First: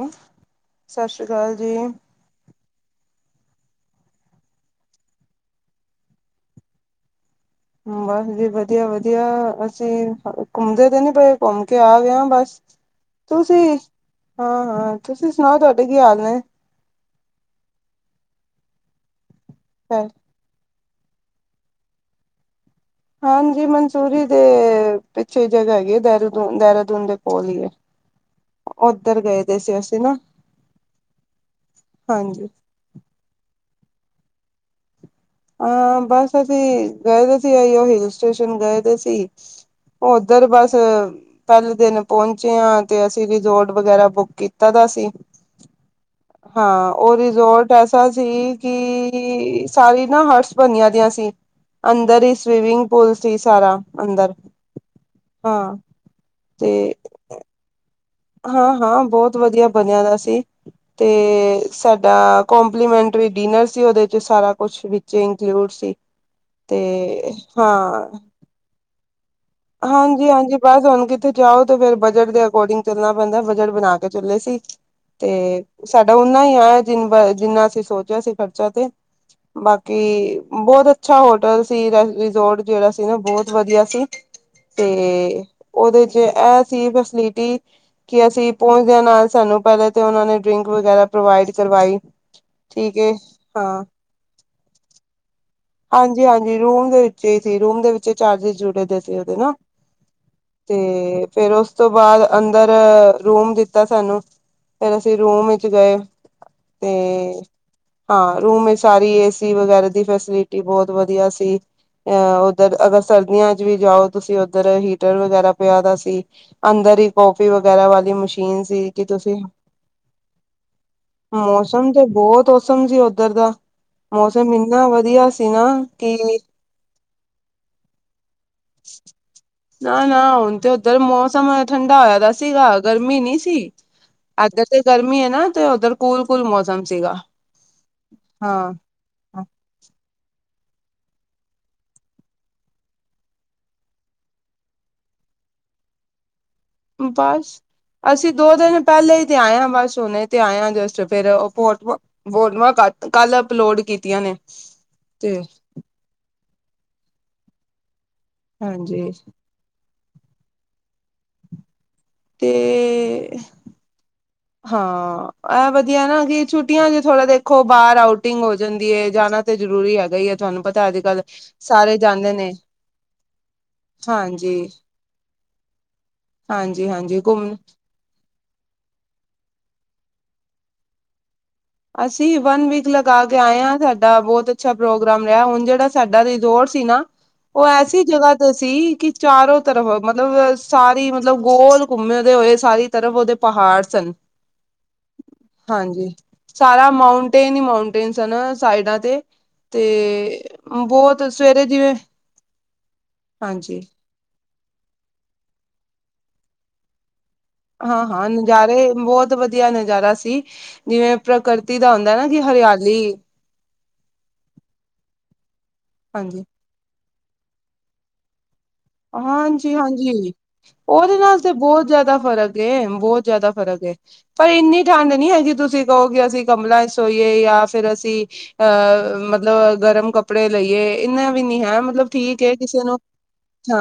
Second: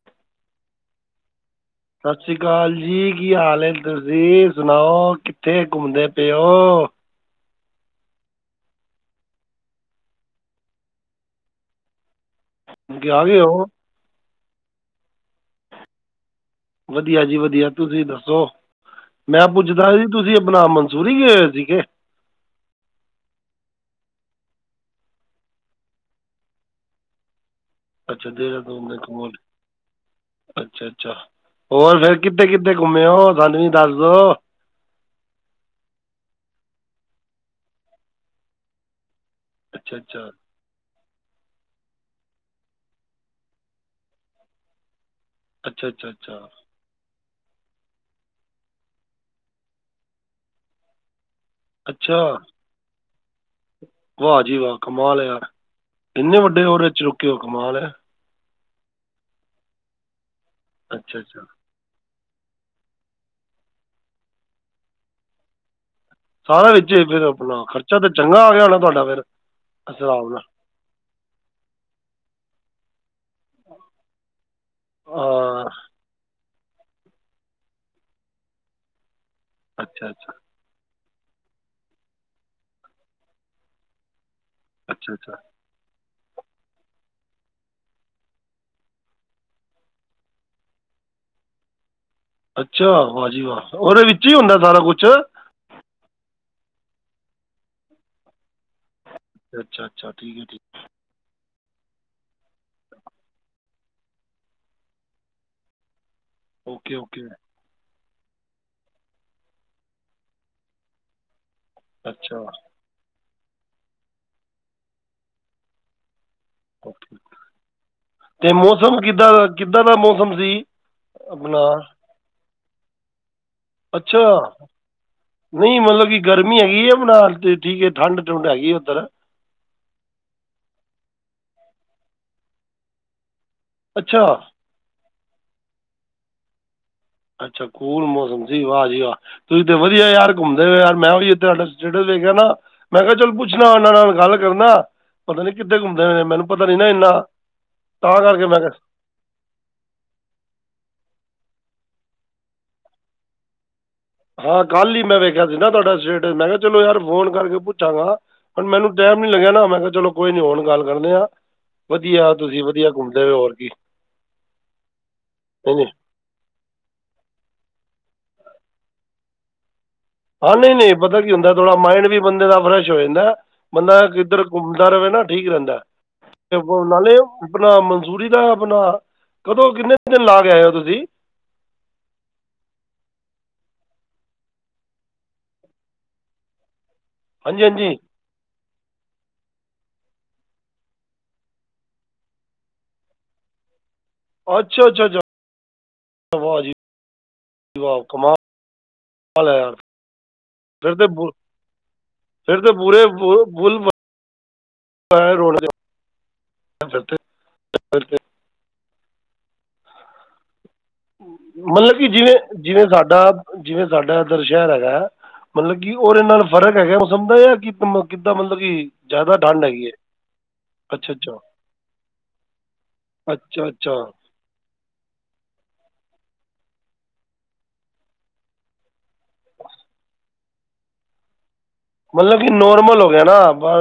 ਹਮ ਸਤਸ਼੍ਰੀਅਕਾਲ ਜੀ। ਸਤ ਸ਼੍ਰੀ ਅਕਾਲ ਜੀ ਕੀ ਹਾਲ ਨੇ ਤੁਸੀਂ ਸੁਣਾਓ ਕਿੱਥੇ ਘੁੰਮਦੇ ਪਏ ਓ। ਬਸ ਜੀ ਵਧੀਆਵਧੀਆ ਅਸੀਂ ਹ ਘੁੰਮਦੇ ਤੇ ਨੀ ਪਏ ਘੁੰਮ ਕੇ ਆ ਗਏ ਆਂ ਬਸ। ਕਿ ਆ ਗਏ ਤੁਸੀਂ ਹੋ ਹਾਂ ਹਾਂ ਤੁਸੀਂ ਸੁਣਾਓ ਤੁਹਾਡੇ ਕੀ ਹਾਲ ਨੇ। ਵਧੀਆ ਜੀ ਵਧੀਆ ਤੁਸੀਂ ਦੱਸੋ ਮੈਂ ਪੁੱਛਦਾ ਸੀ ਤੁਸੀਂ ਅਪਨਾ ਮਨਸੂਰੀ ਗਏ। ਠੀਕ ਏ। ਹਾਂਜੀ ਮਨਸੂਰੀ ਦੇ ਪਿੱਛੇ ਇ ਜਗ੍ਹਾ ਹੈਗੀ ਐ ਦੇਰਦੂਨ ਦੇਹਿਰਾਦੂਨ ਦੇ ਕੋਲ ਹੀ ਏ। ਅੱਛਾ ਦੇਹਰਾਦੂਨ ਦੇ ਕੋਲ ਅਸੀਂ ਨਾ ਅੱਛਾ ਅੱਛਾ ਹੋਰ ਫਿਰ ਕਿੱਥੇ ਹਾਂਜੀ। ਕਿੱ। ਥੇ ਘੁੰਮੇ ਓ ਸਾਨੂੰ ਵੀ ਦੱਸ ਦੋ। ਹਾਂ ਬਸ ਅਸੀਂ ਗਏ ਤੇ ਸੀ ਆਈ ਉਹ ਹਿਲ ਸਟੇਸ਼ਨ ਗਏ ਤੇ ਸੀ। ਅੱਛਾ ਅੱਛਾ ਉੱਧਰ ਬਸ। ਪਹਿਲ਼ੇ ਦਿਨ ਪਹੁੰਚੇ ਆ ਤੇ ਅਸੀਂ ਰੇਜ਼ੋਰਟ ਵਗੈਰਾ ਬੁੱਕ ਕੀਤਾ ਦਾ ਸੀ। ਅੱਛਾ ਅੱਛਾ ਅੱਛਾ। ਹਾਂ ਉਹ ਰਿਜੋਰਟ ਐਸਾ ਸੀ ਕਿ ਸਾਰੀ। ਹਰਸ ਬਣੀਆਂ ਦੀਆਂ ਸੀ ਅੰਦਰ ਹੀ ਅੱਛਾ ਸਵੀਮਿੰਗ ਪੂਲ ਸੀ ਸਾਰਾ। ਅੰਦਰ ਵਾਹ ਜੀ ਵਾਹ ਕਮਾਲ ਹੈ ਯਾਰ ਹਾਂ ਕਿੰਨੇ ਵੱਡੇ ਤੇ ਹੋਟੇਲ ਚ ਰੁਕੇ ਹੋ ਕਮਾਲ ਆ। ਹਾਂ ਹਾਂ ਬਹੁਤ ਵਧੀਆ ਬਣਿਆ ਦਾ ਸੀ ਤੇ। ਅੱਛਾ ਅੱਛਾ ਸਾਡਾ ਕਪਲੀਮੈਂਟਰੀ ਡਿਨਰ ਸੀ ਓਦੇ ਚ ਸਾਰਾ ਕੁਛ ਵਿੱਚ ਇੰਕਲੂਡ ਸੀ। ਸਾਰਾ ਤੇ ਵਿੱਚੇ ਫ ਆਪਣਾ ਖਰਚਾ ਹਾਂ ਤੇ ਚੰਗਾ ਆ ਗਿਆ ਹੋਣਾ ਤੁਹਾਡਾ ਫੇਿਰ। ਹਾਂਜੀ ਹਾਂਜੀ ਬਸ ਹੁਣ ਕਿੱਥੇ ਜਾਓ ਤੇ ਫੇਿਰ ਬਜਟ ਦੇ ਅਕੋਰਡਿੰਗ। ਚੁੱਲਣਾ ਪੈਂਦਾ ਬਜਟ ਬਣਾ ਕੇ ਚੱਲੇ ਸੀ ਤੇ ਹਾਂ ਸਾਡਾ ਓਨਾ ਹੀ ਆ। ਜਿੰਨ ਬ ਜਿੰਨਾ ਅਸੀਂ ਸੋਚਿਆ ਸੀ ਖਰਚਾ ਤੇ ਅੱਛਾ ਅੱਛਾ ਬਾਕੀ। ਬਹੁਤ ਅੱਛਾ ਹੋਟਲ ਸੀ ਰਿਜ਼ੋਰਟ ਜਿਹੜਾ ਸੀ ਨਾ ਬਹੁਤ ਵਧੀਆ ਸੀ। ਅੱਛਾ ਅੱਛਾ ਤੇ ਉਹਦੇ ਚ ਏਹ ਸੀ ਫੈਸਲਿਟੀ। ਕਿ ਅਸੀਂ ਪੁਹੰਚਦਿਆਂ ਨਾਲ ਸਾਨੂ ਪਹਲੇ ਤੇ ਉਨ੍ਹਾਂਨੇ ਡਰਿੰਕ ਵਗੈਰਾ ਪ੍ਰੋਵਾਇਡ ਕਰਵਾਈ। ਅੱਛਾ ਠੀਕ ਹੈ ਵਾਹ ਜੀ ਵਾਹ ਹਾਂ ਓਹਦੇ ਵਿੱਚ ਹੀ ਹੁੰਦਾ ਸਾਰਾ ਕੁਛ। ਹਾਂਜੀ ਹਾਂਜੀ ਰੂਮ ਦੇ ਵਿਚੇ ਹੀ ਸੀ ਰੂਮ ਦੇ ਵਿਚੇ ਚਾਰਜਿਸ ਜੁੜੇ ਦੇ ਸ। ਫੇਰ ਦੇਨਾ ਅੱਛਾ ਅੱਛਾ ਠੀਕ ਹੈ ਠੀਕ ਤੇ! ਫੇਰ ਉਸ ਤੋਂ ਬਾਅਦ ਅੰਦਰ ਰੂਮ ਦਿੱਤਾ ਸਾਨੂੰ। ਫੇਰ ਅਸੀਂ ਰੂਮ ਇਚ ਗਏ। ਤੇ ਓਕੇ ਓਕੇ ਹਾਂ ਰੂਮ ਇ ਸਾਰੀ ਏਸੀ ਵਗੈਰਾ ਦੀ ਫੇਸਿਲਿ। ਟੀ ਬੋਹਤ ਵਧੀਆ ਸੀ ਐ ਅੱਛਾ ਅਹ ਉੱਧਰ ਅਗਸ। ਸਰਦੀਆਂ ਚ ਵੀ ਜਾਓ ਤੁਸੀਂ ਉੱਧਰ ਹੀਟਰ ਵਗੈਰਾ ਪਿਆ ਦਾ ਸੀ। ਅੰਦਰ ਓਕੇ ਹੀ ਕੌਫੀ ਵਗੈਰਾ ਵਾਲੀ ਅਤੇ ਮਸ਼ੀਨ ਸੀ ਮੌਸਮ ਕਿ ਕਿੱਦਾਂ ਤੁਸੀਂ। ਦਾ ਕਿੱਦਾਂ ਦਾ ਮੌਸਮ ਸੀ ਆਪਣਾ ਮੌਸਮ ਤੇ ਬਹੁਤ ਓਸਮ ਸੀ ਉੱਧਰ ਦਾ ਅੱਛਾ ਮੌਸਮ ਇੰਨਾ ਵਧੀਆ ਸ। ਨਹੀਂ ਮਤਲਬ ਕਿ ਗਰਮੀ ਹੈਗੀ ਹੈ ਬਣਾ ਤੇ ਠੀਕ ਹੈ ਠੰਡ ਠੰਡ ਹੈਗੀ। ਹੈ ਉੱਧਰ ਨਾ ਨਾ ਹੁਣ ਤੇ ਉੱਧਰ ਮੌਸਮ ਠੰਡਾ ਹੋਇਆ ਪਯਾ ਸੀਗਾ ਗਰਮੀ ਨਈ ਸੀ। ਅੱਛਾ ਇੱਧਰ ਤੇ ਗਰਮੀ ਹੈ ਨਾ ਤੇ ਉੱਧਰ ਕੂਲ ਕੂਲ ਮੌਸਮ ਸੀਗਾ। ਅੱਛਾ ਕੂਲ ਮੌਸਮ ਸੀ ਹਾਂ। ਵਾਹ ਜੀ ਵਾਹ। ਤੁਸੀਂ ਤੇ ਵਧੀਆ ਯਾਰ ਘੁੰਮਦੇ ਹੋ ਯਾਰ ਮੈਂ ਵੀ ਇੱਥੇ ਤੂੰਹਾਡਾ ਸਟੇਟ ਵੇਖਿਆ ਨਾ। ਮੈਂ ਕਿਹਾ ਚਲ ਪੁੱਛਣਾ ਉਹਨਾਂ ਨਾਲ ਗੱਲ ਕਰਨਾ ਪਤਾ ਨਈ ਕਿੱਥੇ ਘੁੰਮਦੇ ਹੋ ਨੇ ਮੈਨੂੰ। ਪਤਾ ਨਹੀਂ ਨਾ ਇੰਨਾ ਬਸ ਤਾਂ ਅਸੀ ਕਰਕੇ ਦੋ ਮੈਂ ਕਿਹਾ ਦਿਨ ਪਹਿਲੇ ਤੇ ਆਇਆ ਬਸ ਉਹਨੇ ਤੇ ਆਇਆ ਜਸਟ ਫੇਿਰ ਉਹ ਫੋਟੋਆਂ ਬੋਲਵ ਕੱਲ ਅਪਲੋਡ ਕੀਤੀ। ਹਾਂ ਕੱਲ ਹੀ ਮੈਂ ਵੇਖਿਆ ਸੀ ਨਾ ਤੁਹਾਡਾ ਸਟੇਟਸ ਮੈਂ ਕਿਹਾ ਚਲੋ ਯਾਰ ਫੋਨ ਕਰਕੇ ਪੁੱਛਾਂਗਾ। ਹੁਣ ਮੈਨੂੰ ਹਾਂਜੀ ਟਾਈਮ ਨੀ ਲੱਗਿਆ ਨਾ ਮੈਂ ਕਿਹਾਚਲੋ ਕੋਈ ਨੀ ਹੁਣ ਗੱਲ ਕਰਦੇ ਆ। ਵਧੀਆ ਤੇ ਤੁਸੀਂ ਵਧੀਆ ਘੁੰਮਦੇ ਹੋ ਹੋਰ ਕੀ। ਹਾਂ ਇਹ ਨਹੀਂ ਨਹੀਂ ਵਧੀਆ ਨਾ ਕਿ। ਛੁਟੀਆਂ ਜੇ ਥੋੜਾ ਦੇਖੋ ਬਾਹਰ ਆਊਟਿੰਗ ਹੋ ਜਾਂਦੀ ਏ ਜਾਣਾ। ਤੇ ਜ਼ਰੂਰੀ ਹੈਗਾ ਹੀ ਹੈ ਹਾਂ ਤੁਹਾਨੂੰ ਨਹੀਂ ਨਹੀਂ ਅੱਜ ਪਤਾ ਕੱਲ ਕੀ ਹੁੰਦਾ ਥੋੜ੍ਹਾ ਸਾਰੇ ਮਾਇੰਡ ਵੀ ਜਾਂਦੇ ਬੰਦੇ ਨੇ ਦਾ ਫਰੈਸ਼ ਹੋ ਜਾਂਦਾ। ਬੰਦਾ ਕਿੱਧਰ ਹਾਂਜੀ ਘੁੰਮਦਾ ਰਵੇ ਨਾ ਠੀਕ ਰਹਿੰਦਾ ਐ ਤੇ ਹਾਂਜੀ ਨਾਲੇ ਹਾਂਜੀ ਘੁੰਮ ਆਪਣਾ ਮਨਜ਼ੂਰ ਦਾ ਅਪਨਾ ਕਦੋਂ, ਕਿੰਨੇ ਦਿਨ ਲਾ ਕੇ ਆਏ ਓ ਤੁਸੀਂ? ਅਸੀਂ ਵਨ ਵੀਕ ਲਗਾ ਕੇ ਆਏ ਆਂ, ਸਾਡਾ ਬੋਤ ਅੱਛਾ ਪ੍ਰੋਗਰਾਮ ਰਿਹਾ, ਹੁਨ ਜੇੜਾ ਸਾਡਾ ਰਿਜ਼ੋਰਟ ਸੀ ਨਾ ਹਾਂਜੀ ਓ ਹਾਂਜੀ ਐਸੀ ਜਗ੍ਹਾ ਸੀ ਕਿ ਚਾਰੋ ਤਰਫ ਮਤਲਬ ਸਾਰੀ ਮਤਲਬ ਗੋਲ ਘੁੰਮਦੇ ਹੋਏ ਸਾਰੀ ਤਰਫ ਓਦੇ ਪਹਾੜ ਸਨ। ਅੱਛਾ, ਅੱਛਾ, ਅੱਛਾ। ਹਾਂਜੀ ਵਾਹ ਜੀ ਸਾਰਾ ਮਾਊਂਟੇਨ ਈ ਵਾਹ ਮਾਊਂਟੇਨ ਸਨ ਕਮਾਲ ਸਾਈਡਾਂ ਤੇ। ਹੈ ਯਾਰ ਤੇ ਫਿਰ ਤਾਂ ਬੋਤ ਬੁ- ਸਵੇਰੇ ਜਿਵੇਂ ਫਿਰ ਪੂਰੇ [unintelligible] ਫੁੱਲ ਹਾਂਜੀ [unintelligible] [unintelligible] ਹਾਂ-ਹਾਂ ਨਜ਼ਾਰੇ, ਬੋਤ ਵਧੀਆ ਨਜ਼ਾਰਾ ਸੀ ਜਿਵੇਂ ਪ੍ਰਕ ਮਤਲਬ ਕਿ ਜਿਵੇਂ, ਜਿਵੇਂ ਸਾਡਾ, ਜਿਵੇਂ ਸਾਡਾ ਏਧਰ ਸ਼ਹਿਰ ਹੈਗਾ। ਮਤਲਬ ਕਿ ਓਦੇ ਨਾਲ ਹਾਂਜੀ ਫ਼ਰਕ ਹੈਗਾ, ਮੌਸਮ ਦਾ, ਯਾ ਕਿ ਕਿੱਦਾਂ ਮਤਲਬ ਕਿ ਜ਼ਿਆਦਾ ਠੰਡ ਹੈਗੀ ਹੈ ਹਾਂਜੀ-ਹਾਂਜੀ। ਅੱਛਾ ਓਦੇ ਅੱਛਾ ਨਾਲ ਤੇ ਬੋਤ ਜਾਦਾ ਫ਼ਰਕ ਏ, ਬੋਤ ਜਾਦਾ ਅੱਛਾ ਫ਼ਰਕ ਅੱਛਾ ਏ। ਪਰ ਇੰਨੀ ਠੰਢ ਨੀ ਹੈਗੀ, ਜੇ ਤੁਸੀਂ ਕਹੋ ਕੀ ਅਸੀਂ ਕਮਲਾਂ 'ਚ ਸੋਈਏ ਯਾ ਫਿਰ ਅਸੀਂ ਅਹ ਮਤਲਬ ਗਰਮ ਕੱਪੜੇ ਲਈਏ, ਇੰਨਾ ਵੀ ਨੀ ਹੈਮ ਮਤਲਬ ਕਿ ਨੋਰਮਲ ਹੋ ਗਿਆ ਨਾ,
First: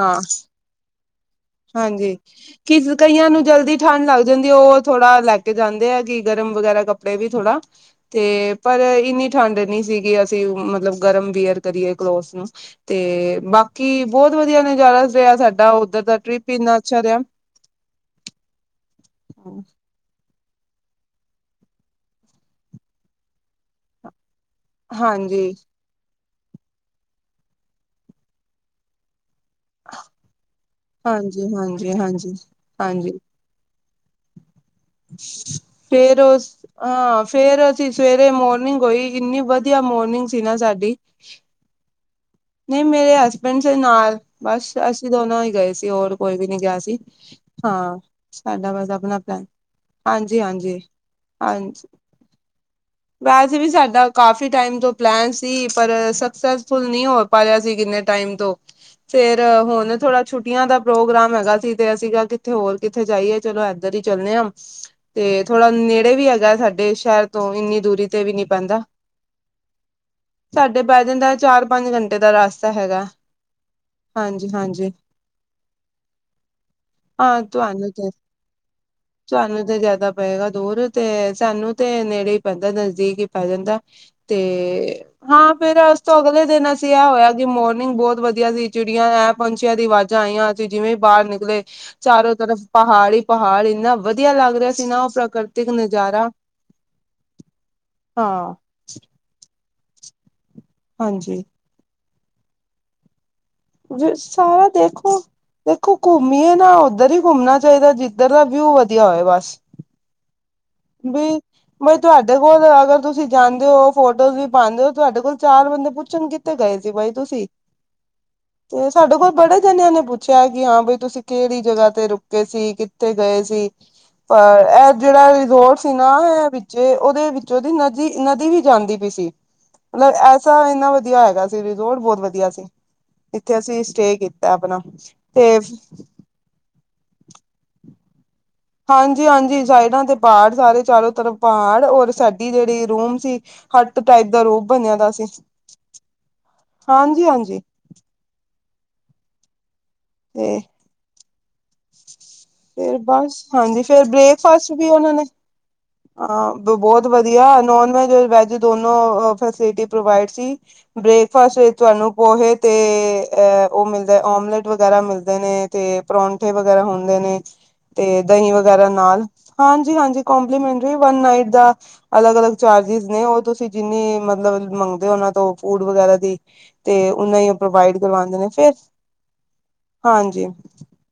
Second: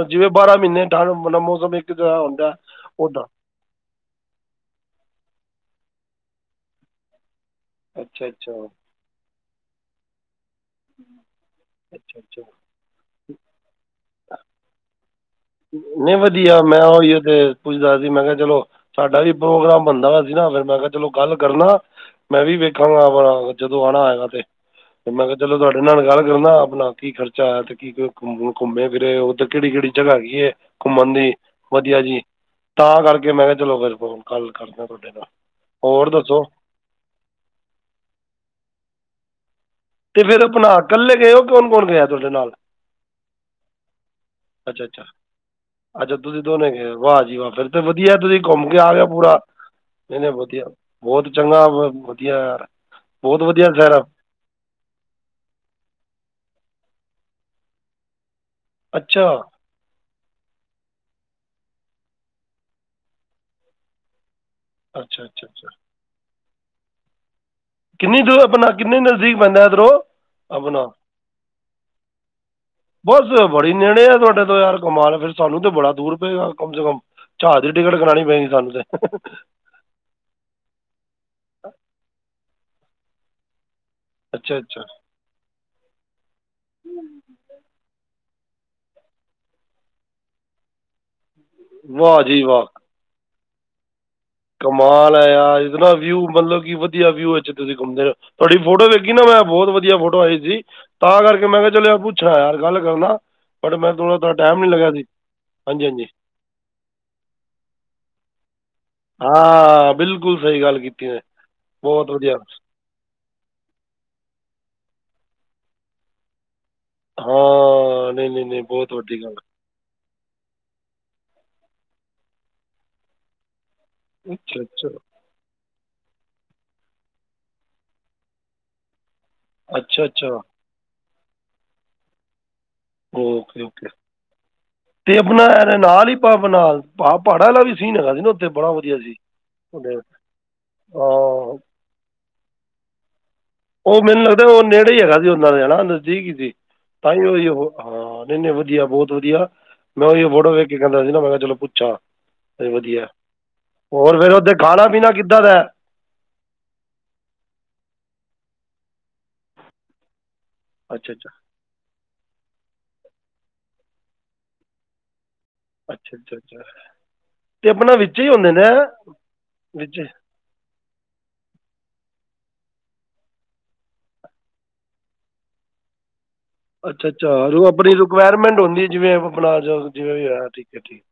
ਜਿਵੇਂ ਬਾਰਾਂ ਮਹੀਨੇ ਠੰਡ ਮਤਲਬ ਮੋ ਹਾਂਜੀ, ਕਿਸ ਕਈਆਂ ਨੂੰ ਜਲਦੀ ਠੰਢ ਲੱਗ ਜਾਂਦੀ ਓ ਥੋੜਾ ਲੈ ਕੇ ਜਾਂਦੇ ਆ ਕਿ ਗਰਮ ਵਗੈਰਾ ਕੱਪੜੇ ਵੀ ਥੋੜਾ। ਤੇ ਅੱਛਾ ਅੱਛਾ ਪਰ ਇੰਨੀ ਠੰਡ ਨੀ ਸੀਗੀ ਅਸੀਂ ਮਤ ਮਤਲਬ ਗਰਮ ਵੀਅਰ ਕਰੀਏ ਅੱਛਾ ਕਲੋਥਸ ਅੱਛਾ ਨੂੰ ਤੇ ਬਾਕੀ ਬਹੁਤ ਵਧੀਆ ਨਜ਼ਾਰਾ ਰਿਹਾ ਸਾਡੇ ਓਦਰ ਤੱਕ [unintelligible] ਮੈਂ ਓਇਓ ਤੇ ਪੁੱਛਦਾ ਸੀ, ਮੈਂ ਕਿਹਾ ਚਲੋ ਸਾਡਾ ਵੀ ਪ੍ਰੋਗਰਾਮ ਬਨਦਾ ਪਆ ਸੀ ਨਾਂ ਫਿਰ ਮੈਂ ਕਿਹਾ ਚਲੋ ਗੱਲ ਕਰਨਾ ਮੈਂ ਵੀ ਵੇਖਾਂਗਾ ਜਦੋਂ ਆਣਾ ਹੋਏਗਾ ਤੇ। ਤੇ ਮੈਂ ਕਿਹਾ ਹਾਂਜੀ ਚਲੋ ਤੁਹਾਡੇ ਨਾਲ ਗੱਲ ਕਰਨਾ, ਅਪਨਾ ਕੀ ਖਰਚਾ ਆਇਆ ਤੇ ਕੀ ਘੁੰਮੇ ਫਿਰੇ ਉਹ ਤੇ ਕਿਹੜੀ ਕਿਹੜੀ ਜਗ੍ਹਾ ਹੈਗੀ ਏ, ਘੁੰਮਣ ਦੀ, ਹਾਂਜੀ ਹਾਂਜੀ ਵਧੀਆ ਜੀ ਹਾਂਜੀ ਤਾਂ ਹਾਂਜੀ ਕਰਕੇ ਮੈਂ ਕਿਹਾ ਚਲੋ, ਫਿਰ ਫੋਨ ਕੱਲ ਕਰਦਾ। ਤੁਹਾਡੇ ਨਾਲ ਹੋਰ ਫੇਰ ਦੱਸੋ ਆਂ ਫੇਰ ਅਸੀਂ ਸਵੇਰੇ ਮੋਰਨਿੰਗ ਹੋਈ ਇੰਨੀ ਵਧੀਆ ਮੋਰਨਿੰਗ ਸੀ ਨਾ ਸਾਡੀ। ਕੌਨ-ਕੌਨ ਗਯਾ ਤੁਹਾਡੇ ਨਾਲ? ਨਈ ਮੇਰੇ ਹਸਬੈਂਡ ਸੀ ਨਾਲ ਬਸ, ਅੱਛਾ ਅੱਛਾ ਅਸੀਂ ਦੋਨੋਂ ਹੀ ਗਏ ਸੀ ਹੋਰ ਅੱਛਾ ਕੋਈ ਤੁਸੀਂ ਵੀ ਨੀ ਦੋਨੇ ਗਿਆ ਗਏ ਸੀ। ਹੋ ਵਾਹ ਜੀ ਵਾਹ, ਫਿਰ ਤੇ ਹਾਂ ਵਧੀਆ, ਤੁਸੀਂ ਘੁੰਮ ਸਾਡਾ ਕੇ ਬਸ ਆ ਗੇ ਆਪਣਾ ਪੂਰਾ। ਪਲੈਨ ਨਈ-ਨਈ ਹਾਂਜੀ ਵਧੀਆ, ਹਾਂਜੀ ਬੋਤ ਚੰਗਾ ਹਾਂਜੀ ਵਧੀਆ ਯਾਰ। ਬਹੁਤ ਵੈਸੇ ਵੀ ਵਧੀਆ ਸ਼ਹਿਰ ਆ ਸਾਡਾ ਕਾਫੀ ਟਾਈਮ ਤੋਂ ਪਲੈਨ ਸੀ ਪਰ ਸਕਸੈਸਫੁਲ ਨਹੀਂ ਹੋ ਪਾ ਰਿਹਾ ਸੀ ਕਿੰਨੇ ਟਾਈਮ ਤੋਂ। ਅੱਛਾ ਫੇਰ ਹੁਨ ਥੋੜਾ ਛੁੱਟੀਆਂ ਦਾ ਪ੍ਰੋਗਰਾਮ ਹੈਗਾ ਸੀ ਤੇ ਅਸੀਂ ਕਯਾ ਕਿੱਥੇ ਹੋਰ, ਕਿੱਥੇ ਜਾਈਏ ਚਲੋ ਏਧਰ ਹੀ ਚੱਲਨੇ ਆਂ। ਅੱਛਾ ਤੇ ਅੱਛਾ ਅੱਛਾ ਥੋੜਾ ਨੇੜੇ ਵੀ ਹੈਗਾ ਸਾਡੇ ਸ਼ਹਿਰ ਤੋਂ ਇੰਨੀ ਦੂਰੀ ਕਿੰਨੀ ਤੇ ਵੀ ਦੂਰ ਨੀ ਆਪਣਾ ਪੈਂਦਾ, ਕਿੰਨੇ ਨਜ਼ਦੀਕ ਪੈਂਦਾ ਇੱਧਰੋਂ ਸਾਡੇ ਆਪਣਾ ਪੈ ਜਾਂਦਾ ਚਾਰ-ਪੰਜ ਘੰਟੇ ਦਾ ਰਾਸਤਾ ਹੈ। ਬਸ ਬੜੀ ਨੇੜੇ ਐ ਤੁਹਾਡੇ ਤੋਂ ਯਾਰ, ਕਮਾਲ ਫਿਰ ਸਾਨੂੰ ਤੇ ਬੜਾ ਦੂਰ ਪਏਗਾ ਕਮ ਸੇ ਕਮ ਹਾਂ ਝਾਜ ਦੀ ਟਿਕਟ ਤੇ ਕਰਾਨੀ ਪੈਗੀ ਸਾਨੂੰ ਤੇ। ਤੁਹਾਨੂੰ ਤੇ ਜਾਦਾ ਪਏਗਾ ਦੂਰ ਤੇ ਸਾਨੂੰ ਤੇ ਨੇੜੇ ਹੀ ਪੈਂਦਾ, ਨਜ਼ਦੀਕ ਹੀ ਪੈ ਜਾਂਦਾ। ਅੱਛਾ ਅੱਛਾ ਤੇ ਹਾਂ ਫੇਰ ਉਸ ਤੋਂ ਅਗਲੇ ਦਿਨ ਅ ਐ ਹੋਇਆ ਕਿ ਮੋਰਨਿੰਗ ਬੋਤ ਵਧੀਆ ਸੀ, ਚਿੜੀਆਂ ਐਂ ਪੰਛੀਆਂ ਦੀ ਆਵਾਜ਼ਾਂ ਆਈਆਂ ਅਸੀ ਜਿਵੇਂ ਬਾਰ ਨਿਕਲੇ। ਵਾਹ ਚਾਰੋ ਜੀ ਤਰਫ ਵਾਹ ਪਹਾੜ ਈ ਪਹਾੜ ਇੰਨਾ ਵਧੀਆ ਲੱਗ ਰਿਹਾ ਸੀ ਨਾ ਉਹ ਕਮਾਲ ਹੈ ਯਾਰ ਪ੍ਰਾਕ੍ਰਿਤਿਕ ਇਤਨਾ ਵਿਊ ਨਜ਼ਾਰਾ ਮਤਲਬ ਕਿ ਵਧੀਆ ਵਿਊ ਵਿੱਚ ਤੁਸੀਂ ਘੁੰਮਦੇ ਹੋ ਹਾਂ ਤੁਹਾਡੀ ਫੋਟੋ ਵੇਖ ਖੀ ਨਾ ਮੈਂ, ਬੋਤ ਵਧੀਆ ਫੋਟੋ ਆਈ ਸੀ ਤਾਂ ਹਾਂਜੀ ਕਰਕੇ ਮੈਂ ਕਿਹਾ ਚੱਲ ਯਾਰ ਪੁੱਛਾ, ਯਾਰ ਗੱਲ ਕਰਨਾ। ਬਟ ਮੈਂ ਥੋੜ੍ਹਾ ਥੋੜ੍ਹਾ ਟਾਈਮ ਵਸੋ ਨਹੀਂ ਲੱਗਿਆ ਸੀ ਦੇਖੋ, ਹਾਂਜੀ ਦੇਖੋ ਹਾਂਜੀ ਕੋਈ ਨਈ ਨਾ ਉੱਧਰ ਹੀ ਘੁੰਮਣਾ ਚਾਹੀਦਾ। ਜਿੱਧਰ ਦਾ ਵਿਊ ਵਧੀਆ ਹਾਂ। ਬਿਲਕੁਲ ਸਹੀ ਗੱਲ ਕੀ ਨੀ ਤੁਹਾਡੇ ਕੋਲ ਅਗਰ ਤੁਸੀਂ ਜਾਂਦੇ ਹੋ। ਫੋਟੋਜ਼ ਵੀ ਪਾਉਂਦੇ ਹੋ। ਤੁਹਾਡੇ ਕੋਲ ਚਾਰ ਬੰਦੇ ਪੁੱਛਣਗੇ। ਕਿੱਥੇ ਗਏ ਸੀ ਬਾਈ ਤੁਸੀਂ, ਹਾਂ ਨਹੀਂ ਨਹੀਂ ਨਹੀਂ ਤੇ ਬਹੁਤ ਸਾਡੇ ਵੱਡੀ ਕੋਲ ਗੱਲ ਬੜੇ ਕਈਆ ਨੇ ਪੁੱਛਿਆ ਕਿ, ਹਾਂ ਬਈ ਤੁਸੀਂ ਕਿਹੜੀ ਜਗ੍ਹਾ ਤੇ ਰੁਕੇ ਸੀ। ਕਿੱਥੇ ਗਏ ਸੀ। ਅੱਛਾ ਪਰ, ਅੱਛਾ ਇਹ ਜਿਹੜਾ ਰੋਜੋਰਟਸ ਸੀ ਨਾ ਵਿੱਚ, ਉਹਦੇ ਵਿੱਚ ਉਹਦੀ ਨਦੀ- ਨਦੀ ਵੀ ਜਾਂਦੀ ਪਈ ਸੀ। ਅੱਛਾ ਮਤਲਬ ਅੱਛਾ ਐਸਾ ਹੈਨਾ। ਇੰਨਾ ਵਧੀਆ ਹੈਗਾ ਸੀ। ਵੀਰ ਜੀ, ਰਿਜ਼ੋਰਟ ਬਹੁਤ ਵਧੀਆ ਸੀ। ਇੱਥੇ ਓਕੇ ਅਸੀਂ ਓਕੇ ਸਟੇ ਕੀਤਾ ਆਪਣਾ। ਤੇ ਟਾਈਮ ਕਿੰਨਾ ਲਾਈ, ਨਾਲ ਪਹਾੜਾਂ ਵਾਲਾ ਵੀ ਸੀਨ ਹੈਗਾ ਸੀ ਨਾ। ਬੜਾ ਵਧੀਆ ਸੀ ਹਾਂਜੀ ਹਾਂਜੀ। ਉਹਦੇ ਸਾਈਡਾਂ ਤੇ ਪਹਾੜ, ਸਾਰੇ ਚਾਰੋ ਤਰਫ ਹਾਂ ਪਹਾੜ, ਔਰ ਸਾਡੀ ਜਿਹੜੀ ਰੂਮ ਸੀ। ਹੱਟ ਉਹ ਮੈਨੂੰ ਟਾਈਪ ਦਾ ਲੱਗਦਾ ਉਹ ਰੂਪ ਨੇੜੇ ਬਣਿਆ ਹੀ ਦਾ ਹੈਗਾ ਸੀ। ਉਹਨਾਂ ਦੇ ਨਜ਼ਦੀਕ ਹੀ ਸੀ। ਤਾਂ ਹੀ ਹਾਂਜੀ-ਹਾਂਜੀ ਉਹ ਹਾਂ। ਨਹੀਂ -ਨਹੀਂ ਵਧੀਆ ਬਹੁਤ ਵਧੀਆ, ਮੈਂ ਉਹੀ ਫੋਟੋ ਤੇ ਵੇਖ ਕੇ ਕਹਿੰਦਾ ਸੀ, ਨਾ ਮੈਂ ਕਿਹਾ ਚਲੋ ਪੁੱਛਾਂ। ਹੋਰ ਫੇਰ ਵਧੀਆ। ਬਸ ਹਾਂਜੀ ਹੋਰ ਫੇਰ ਓਦੇ ਬ੍ਰੇਕਫਾਸਟ ਖਾਣਾ ਵੀ ਪੀਣਾ ਉਹਨਾਂ ਨੇ ਕਿੱਦਾਂ ਦਾ ਐ। ਹਾਂ। ਬਹੁਤ ਵਧੀਆ, ਨੋਨ ਵੈਜ ਵੈਜ ਦੋਨੋ ਫੈਸਿਲਿਟੀ ਪ੍ਰੋਵਾਈਡ ਸੀ। ਅੱਛਾ ਅੱਛਾ ਬ੍ਰੇਕਫਾਸਟ ਵਿੱਚ ਤੁਹਾਨੂੰ ਪੋਹੇ ਤੇ, ਅ ਉਹ ਮਿਲਦਾ ਓਮਲੇਟ ਵਗੈਰਾ ਮਿਲਦੇ ਨੇ। ਤੇ ਅੱਛਾ ਅੱਛਾ ਪਰੌਂਠੇ ਅੱਛਾ ਵਗੈਰਾ ਹੁੰਦੇ ਨੇ ਆਪਣਾ ਵਿੱਚ ਤੇ ਹੀ ਹੁੰਦੇ ਦਹੀਂ ਨੇ ਵਗੈਰਾ ਨਾਲ, ਹਾਂਜੀ ਵਿੱਚ ਹਾਂਜੀ। ਕਪਲੀਮੈਂਟਰੀ ਵਨ ਨਾਈਟ ਦਾ ਅਲੱਗ -ਅਲੱਗ ਚਾਰਜਿਸ ਨੇ, ਉਹ ਤੁਸੀਂ ਜਿੰਨੀ ਮਤਲਬ ਮੰਗਦੇ ਹੋ, ਉਹਨਾਂ ਤੋਂ ਫੂਡ ਵਗੈਰਾ ਦੀ ਅੱਛਾ ਤੇ ਅੱਛਾ। ਉਹਨਾਂ ਹੀ ਉਹ ਆਪਣੀ ਪ੍ਰੋਵਾਈਡ ਕਰਵਾਉਂਦੇ ਨੇ ਰਿਕੁਆਇਰਮੈਂਟ ਫੇਰ ਹੁੰਦੀ ਜਿਵੇਂ- ਆਪਣਾ ਜਿਵੇਂ ਵੀ ਹੋਇਆ ਠੀਕ ਹੈ ਠੀਕ।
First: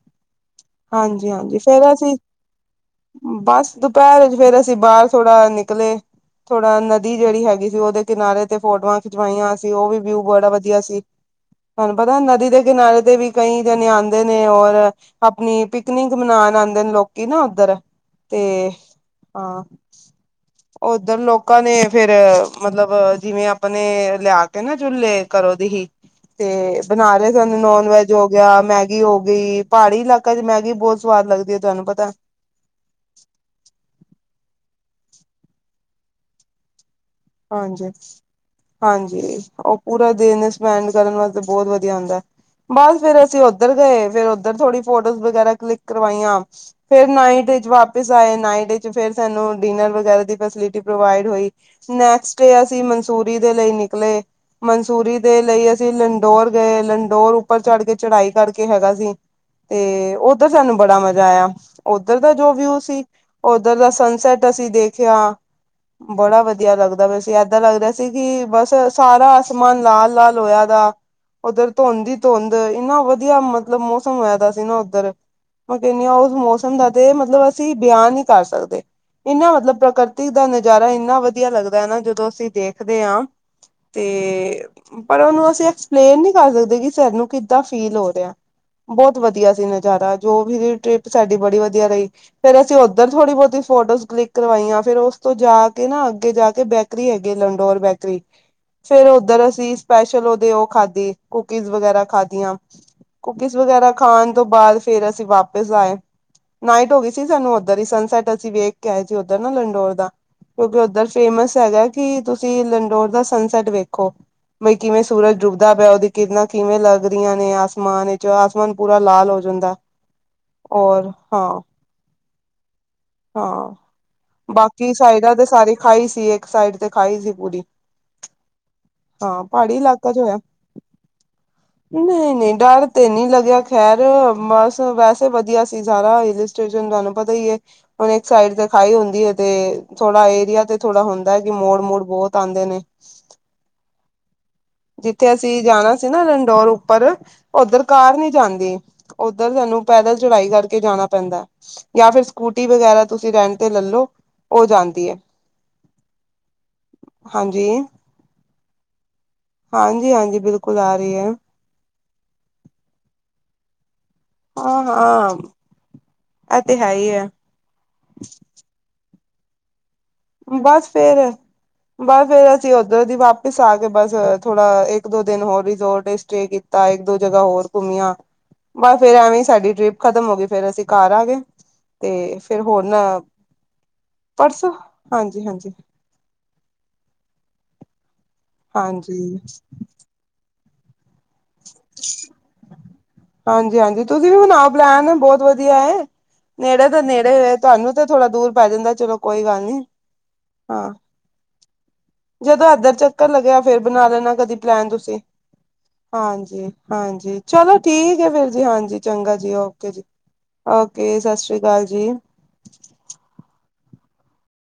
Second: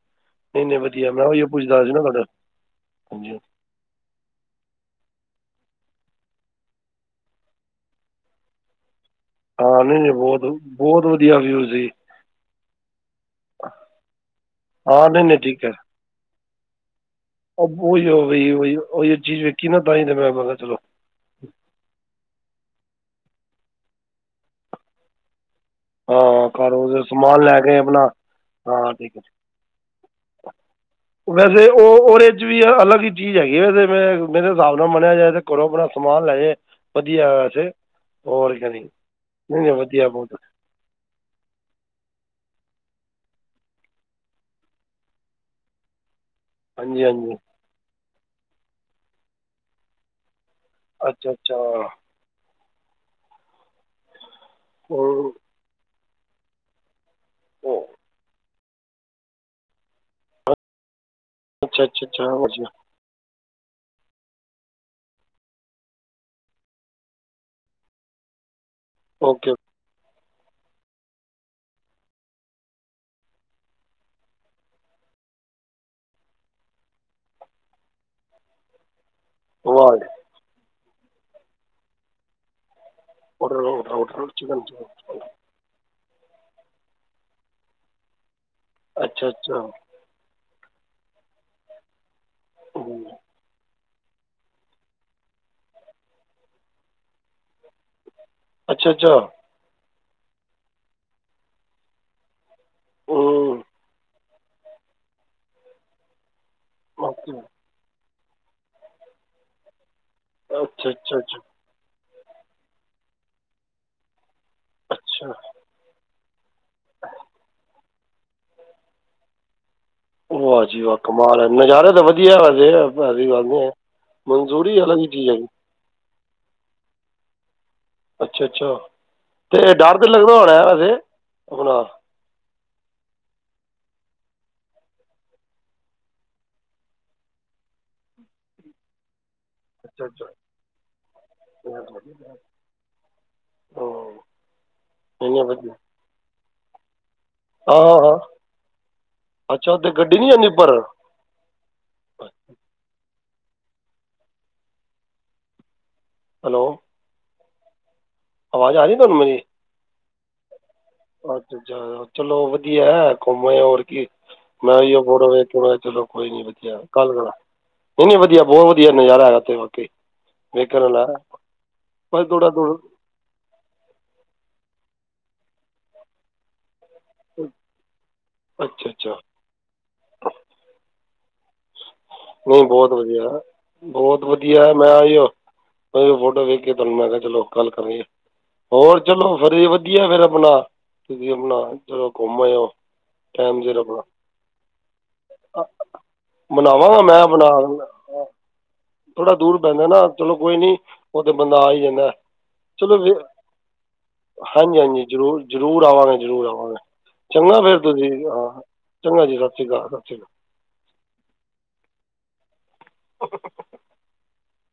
ਨਹੀਂ -ਨਹੀਂ ਵਧੀਆ। ਮੈਂ ਉਹੀ ਹਾਂਜੀ-ਹਾਂਜੀ-ਹਾਂਜੀ ਪੁੱਛਦਾ ਸੀ ਫੇਰ ਨਾ ਅਸੀਂ ਤੁਹਾਡਾ, ਹਾਂਜੀ। ਬਸ ਦੁਪਹਿਰ ਚ ਫੇਰ ਅਸੀਂ ਬਾਹਰ ਥੋੜਾ ਨਿਕਲੇ ਥੋੜਾ ਨਦੀ ਜਿਹੜੀ ਹੈਗੀ ਸੀਉਹਦੇ ਕਿਨਾਰੇ ਤੇ ਫੋਟੋਆਂ ਖਿਚਵਾਈਆਂ ਸੀ, ਹਾਂ ਉਹ ਵੀ ਨਹੀਂ ਨਹੀਂ ਵਿਊ ਬਹੁਤ ਬੜਾ ਵਧੀਆ ਸੀ। ਬਹੁਤ ਵਧੀਆ ਵਿਊ ਸੀ ਤੁਹਾਨੂੰ ਪਤਾ ਨਦੀ ਦੇ ਕਿਨਾਰੇ ਤੇ ਵੀ ਕਈ ਜਣੇ ਆਉਂਦੇ ਨੇ, ਔਰ ਹਾਂ ਨਹੀਂ ਨਹੀਂ ਆਪਣੀ ਠੀਕ ਹੈ ਪਿਕਨਿਕ ਮਨਾਉਣ ਆਉਂਦੇ ਨੇ ਲੋਕ ਕੇ ਨਾ ਉੱਧਰ, ਅਬ ਉਹੀ ਉਹੀ ਤੇ ਉਹੀ ਉਹੀ ਚੀਜ਼ ਹਾਂ। ਵੇਖੀ ਨਾ ਤਾਂ ਹੀ ਤੇ ਮੈਂ ਮੈਂ ਕਿਹਾ ਚਲੋ ਉਧਰ ਲੋਕਾਂ ਨੇ ਫੇਰ, ਮਤਲਬ ਜਿਵੇਂ ਆਪਣੇ ਲਿਆ ਕੇ ਨਾ ਚੁਲੇੇ ਘਰੋ ਦੀ ਹੀ। ਹਾਂ ਤੇ ਕਾਰੋਂ ਦੇ ਬਣਾ ਰਹੇ ਸਮਾਨ ਸਨ। ਲੈ ਕੇ ਨੋਨ ਆਪਣਾ ਵੈਜ ਹੋ ਗਿਆ, ਹਾਂ ਮੈਗੀ ਠੀਕ ਹੋ ਹੈ ਗਈ, ਪਹਾੜੀ ਕਲੀ ਮੈਗੀ ਬਹੁਤ ਸਵਾਦ ਲੱਦੀ ਹੈ, ਤੁਹਾਨੂੰ ਪਤਾ ਐ। ਕੁਝ ਵੀ ਹੈ। ਅਲੱਗ ਹੀ ਚੀਜ਼ ਹੈਗੀ, ਤੇ ਮੇਰੇ ਹਿਸਾਬ ਨਾਲ ਮੰਨਿਆ ਜਾਏ ਤੇ ਕਰੋ ਆਪਣਾ ਸਮਾਨ ਲੈ ਜਾਏ। ਵਧੀਆ। ਵੈਸੇ ਹਾਂਜੀ ਹੋਰ ਕਿਆ ਨਹੀਂ ਨਹੀਂ ਨਹੀਂ ਹਾਂਜੀਉਹ ਵਧੀਆ ਪੂਰਾ ਬਹੁਤ ਦਿਨ ਚ ਫਨ ਕਰਨ ਵਾਸਤੇ ਬਹੁਤ ਵਧੀਆ ਹੁੰਦਾ ਹੈ। ਬਸ ਫੇਰ ਅਸੀਂ ਉੱਧਰ ਗਏ, ਫੇਰ ਉੱਧਰ ਥੋੜੀ ਫੋਟੋਜ਼ ਵਗੈਰਾ ਕਲਿਕ ਕਰਵਾਈਆਂ। ਹਾਂਜੀ ਫੇਰ ਹਾਂਜੀ ਨਾਈਟ ਵਾਪ ਡਿਜ਼ਾਇਨ ਆਏ ਨਾਈਟ ਵਿਚ, ਫਿਰ ਸਾਨੂੰ ਡਿਨਰ ਵਗੈਰਾ ਦੀ ਫੈਸਿਲਿਟੀ ਪ੍ਰੋਵਾਈਡ ਅੱਛਾ ਹੋਈ। ਅੱਛਾ ਨੈਕਸਟ ਡੇ ਅਸੀਂ ਮਨਸੂਰੀ ਦੇ ਲਈ ਨਿਕਲੇ, ਮਨਸੂਰੀ ਉਹ ਦੇ ਲਈ ਅਸੀਂ ਫੇਰ ਲੰਡੋਰ ਗਏ, ਲੰਡੋਰ ਉੱਪਰ ਚੜ ਉਹ ਕੇ ਚੜ੍ਹਾਈ ਕਰਕੇ ਕੇ ਹੈਗਾ ਸੀ। ਤੇ ਉੱਧਰ ਸਾਨੂੰ ਬੜਾ ਮਜ਼ਾ ਆਇਆ। ਅੱਛਾ ਅੱਛਾ ਓਧਰ ਦਾ ਅੱਛਾ ਜੋ ਵਧੀਆ ਵਿਊ ਸੀ। ਉਧਰ ਦਾ ਸਨਸੈਟ ਅਸੀਂ ਦੇਖਿਆ। ਬੜਾ ਵਧੀਆ ਵਧੀਆ ਲੱਗਦਾ ਪਿਆ ਸੀ। ਏਦਾਂ ਲੱਗਦਾ ਪਿਆ ਸੀ। ਕਿ ਬਸ ਸਾਰਾ ਓਕੇ ਆਸਮਾਨ ਲਾਲ -ਲਾਲ ਹੋਇਆ ਵਾ। ਉੱਧਰ ਧੁੰਦ ਹੀ ਧੁੰਦ, ਇੰਨਾ ਵਧੀਆ ਮਤਲਬ ਮੌਸਮ ਹੋਇਦਾ ਸੀ ਨਾ ਉੱਧਰ। ਮੈਂ ਕਹਿੰਨੀ ਆ ਉਸ ਮੌਸਮ ਦਾ ਤੇ, ਮਤਲਬ ਅਸੀਂ ਬਿਆਨ ਨਹੀਂ ਕਰ ਸਕਦੇ। ਇਨਾ ਮਤਲ, ਬ ਵਾਹ ਜੀ। ਪ੍ਰਕਰਤੀ ਦਾ ਨਜ਼ਾਰਾ ਇੰਨਾ ਵਧੀਆ ਲੱਗਦਾ ਹੈ ਨਾ, ਜਦੋਂ ਅਸੀਂ ਦੇਖਦੇ ਹਾਂ। ਤੇ ਚੋਪ। ਪਰ ਉਹਨੂੰ ਅਸੀਂ ਐਕਸ ਪਲੇਨ ਨੀ ਕਰ ਸਕਦੇ, ਕਿ ਸਾਨੂੰ ਕਿੱਦਾਂ ਫੀਲ ਹੋ ਰਿਹਾ। ਬਹੁਤ ਅੱਛਾ ਵਧੀਆ ਅੱਛਾ ਸੀ ਨਜ਼ਾਰਾ। ਜੋ ਵੀ ਟ੍ਰਿਪ ਸਾਡੀ ਬੜੀ ਵਧੀਆ ਰਹੀ। ਫੇਰ ਅਸੀਂ ਹੂੰ। ਉੱਧਰ ਥੋੜੀ ਬਹੁਤੀ ਫੋਟੋਜ਼ ਕਲਿਕ ਕਰਵਾਈਆਂ ਫੇਰ ਉਸ ਤੋਂ ਜਾ ਕੇ ਨਾ ਅੱਗੇ ਜਾ ਕੇ ਬੇਕਰੀ ਹੈਗੀ ਲੰਡੋਰ ਬੇਕਰੀ। ਅੱਛਾ ਫੇਰ ਅੱਛਾ ਓਧਰ ਅਸੀਂ ਸਪੈਸ਼ਲ ਓਦੇ ਉਹ ਖਾਧੀ ਕੁਕੀਜ਼ ਵਗੈਰਾ ਖਾਧੀਆ। ਕੁਕੀਜ਼ ਵਗੈਰਾ ਖਾਣ ਤੋਂ ਬਾਅਦ ਫੇਰ ਅਸੀਂ ਵਾਪਿਸ ਆਏ, ਨਾਈਟ ਹੋ ਗਈ ਸੀ ਓਕੇ ਸਾਨੂੰ ਉੱਧਰ ਹੀ ਸਨਸੈਟ ਅਸੀਂ ਵੇਖ ਕੇ ਆਏ ਸੀ ਉੱਧਰ ਨਾ ਲੰਡੋਰ ਦਾ ਕਿਉਂਕਿ ਅੱਛਾ ਉੱਧਰ ਅੱਛਾ ਅੱਛਾ ਫੇਮਸ ਹੈਗਾ ਕਿ ਤੁਸੀਂ ਲੰਡੋਰ ਦਾ ਸਨਸੈਟ ਵੇਖੋ ਬਈ ਕਿਵੇਂ ਅੱਛਾ ਸੂਰਜ ਡੁੱਬਦਾ ਪਿਆ ਉਹਦੀ ਕਿਰਨਾਂ ਕਿਵੇਂ ਲੱਗਰੀਆਂ ਨੇ ਆਸਮਾਨ ਵਿੱਚ, ਆਸਮਾਨ ਪੂਰਾ ਲਾਲ ਹੋ ਜਾਂਦਾ। ਵਾਹ ਜੀ ਵਾਹ ਔਰ ਕਮਾਲ ਐ, ਹਾਂ ਨਜ਼ਾਰੇ ਤਾਂ ਵਧੀਆ ਹੈਗਾ ਜੇ। ਹਾਂ, ਬਾਕੀ ਹੀ ਚੀਜ਼ ਸਾਈਡਾਂ ਤੇ ਹੈਗੀ ਸਾਰੇ ਖਾਈ ਸੀ, ਇੱਕ ਸਾਈਡ ਤੇ ਖਾਈ ਸੀ ਪੂਰੀ। ਅੱਛਾ ਅੱਛਾ ਹਾਂ, ਅਤੇ ਪਹਾੜੀ ਡਰ ਤਾਂ ਇਲਾਕਾ ਜੋ ਲੱਗਦਾ ਹੋਇਆ, ਹੋਣਾ ਵੈਸੇ ਆਪਣਾ ਨਹੀਂ-ਨਹੀਂ। ਡਰ ਤੇ ਨੀ ਲੱਗਿਆ ਖੈਰ ਬਸ ਵੈਸੇ ਵਧੀਆ ਸੀ ਸਾਰਾ ਹਿੱਲ ਸਟੇਸ਼ਨ ਤੁਹਾਨੂੰ ਪਤਾ ਈ ਏ। ਹੁਨ ਇੱਕ ਸਾਈਡ ਤੇ ਖਾਈ ਹੁੰਦੀ ਏ। ਤੇ ਅੱਛਾ ਅੱਛਾ ਥੋੜਾ ਏਰੀਆ ਤੇ ਥੋੜਾ ਹੁੰਦਾ ਐ ਕਿ ਮੋੜ ਮੋੜ ਬਹੁਤ ਆਂਦੇ ਨੇ। ਹਾਂ। ਜਿੱਥੇ ਇੰਨੇ ਅਸੀਂ ਵਧੀਆ ਜਾਣਾ ਸੀ ਨਾ ਰੰਡੋਰ ਉੱਪਰ। ਹਾਂ ਉੱਧਰ ਹਾਂ ਹਾਂ ਕਾਰ ਨਹੀਂ ਜਾਂਦੀ, ਉੱਧਰ ਅੱਛਾ ਸਾਨੂੰ ਉੱਥੇ ਪੈਦਲ ਗੱਡੀ ਨਹੀਂ ਜਾਂਦੀ ਚੜਾਈ ਉੱਪਰ ਕਰਕੇ ਜਾਣਾ ਪੈਂਦਾ, ਜਾਂ ਫਿਰ ਸਕੂਟੀ ਵਗੈਰਾ ਤੁਸੀਂ ਰੈਂਟ ਤੇ ਲੈ ਲੋ ਉਹ ਜਾਂਦੀ ਐ। ਹੈਲੋ। ਹਾਂਜੀ। ਆਵਾਜ਼ ਆ ਰੀ ਏ ਤੁਹਾਨੂੰ ਮੇਰੀ? ਹਾਂਜੀ, ਹਾਂਜੀ, ਬਿਲਕੁਲ, ਆ ਰੀ ਏ। ਅੱਛਾ ਚਲੋ, ਵਦੀਐ ਕੂਮ ਆਏ ਓ, ਹੋਰ ਕੀ ਮੈਂ ਹਾਂ ਓਈਓ ਹਾਂ ਫੋਟੋ ਵੇਖਕੇ, ਮੈਂ ਕਾ ਚਲੋ ਕੋਈ ਨੀ ਇਹ ਤੇ ਵਦੀਆ, ਹੈ ਹੀ ਕੱਲ ਹੈ ਕਰਾ ਨਈ, ਨਈ ਵਦੀਐ, ਬੋਤ ਵਦੀਐ ਨਜ਼ਾਰਾ ਹੈਗੈ ਓਥੇ। ਬਸ ਫੇਰ, ਪਰ ਬਸ ਥੋੜ੍ਹਾ ਫੇਰ ਅਸੀਂ ਥੋੜ੍ਹਾ ਓਧਰ ਦੀ ਵਾਪ ਇਸ ਆ ਕੇ, ਬਸ ਥੋੜਾ ਇੱਕ ਦੋ ਦਿਨ ਹੋਰ ਰਿਜੋਰਟ ਚ ਸਟੇ ਕੀਤ ਤਾਂ ਇੱਕ ਦੋ ਜਗ੍ਹਾ ਹੋਰ ਕੁੰਮਿਆ ਅੱਛਾ ਬਸ ਫੇਰ ਅੱਛਾ ਐਵੇਂ ਹੀ ਸਾਡੀ ਟ੍ਰਿਪ ਖ਼ਤਮ ਹੋ ਗਈ, ਫੇਰ ਅਸੀਂ ਕਾਰ ਆ ਗਏ। ਤੇ ਫੇਰ ਨਹੀਂ ਹੋਣ, ਬਹੁਤ ਵਧੀਆ ਬਹੁਤ ਪਰਸੌ, ਵਧੀਆ ਮੈਂ ਆਇਓ ਹਾਂਜੀ-ਹਾਂਜੀ। ਫੋਟੋ ਵੇਖ ਕੇ ਤੁਹਾਨੂੰ ਮੈਂ ਕਿਹਾ ਚਲੋ ਗੱਲ ਕਰੀਏ ਹੋਰ ਹਾਂਜੀ ਚਲੋ ਫੇਰ ਵਧੀਆ ਫੇਰ ਆਪਣਾ। ਤੁਸੀਂ ਆਪਣਾ ਚਲੋ ਕੁੰਮ ਆਏ ਹੋ। ਹਾਂਜੀ-ਹਾਂਜੀ, ਤੁਸੀਂ ਵੀ ਬਣਾਓ ਪਲੈਨ ਬਹੁਤ ਵਧੀਆ ਐ। ਨੇੜੇ ਦਾ ਬਣਾਵਾਂਗਾ ਮੈਂ ਨੇੜੇ ਬਣਾ ਵੇ ਤੁਹਾਨੂੰ ਤਾਂ ਥੋੜਾ ਦੂਰ ਪੈ ਜਾਂਦਾ ਚਲੋ ਥੋੜ੍ਹਾ ਕੋਈ ਦੂਰ ਗੱਲ ਨੀ, ਪੈਂਦਾ ਨਾ ਚਲੋ ਕੋਈ ਨਹੀਂ ਹਾਂ। ਉਹ ਤੇ ਬੰਦਾ ਆ ਈ ਜਾਂਦਾ। ਜਦੋਂ ਏਧਰ ਚਲੋ ਫਿਰ ਚੱਕਰ ਲੱਗਿਆ ਫੇਰ ਬਣਾ ਲੈਣਾ ਕਦੀ ਹਾਂਜੀ ਪਲੈਨ ਹਾਂਜੀ ਤੁਸੀਂ, ਜ਼ਰੂਰ ਜ਼ਰੂਰ ਆਵਾਂਗੇ ਜ਼ਰੂਰ ਹਾਂਜੀ। ਆਵਾਂਗੇ ਹਾਂਜੀ, ਚੰਗਾ ਚਲੋ ਫਿਰ ਤੁਸੀਂ ਠੀਕ ਐ ਫੇਰ ਹਾਂ ਜੀ, ਹਾਂਜੀ, ਚੰਗਾ ਸਤਿ ਜੀ, ਸ਼੍ਰੀ ਅਕਾਲ ਸਤਿ ਓਕੇ ਜੀ। ਸ਼੍ਰੀ ਅਕਾਲ ਓਕੇ, ਸਤਿ ਸ਼੍ਰੀ ਅਕਾਲ ਜੀ। [inaudible]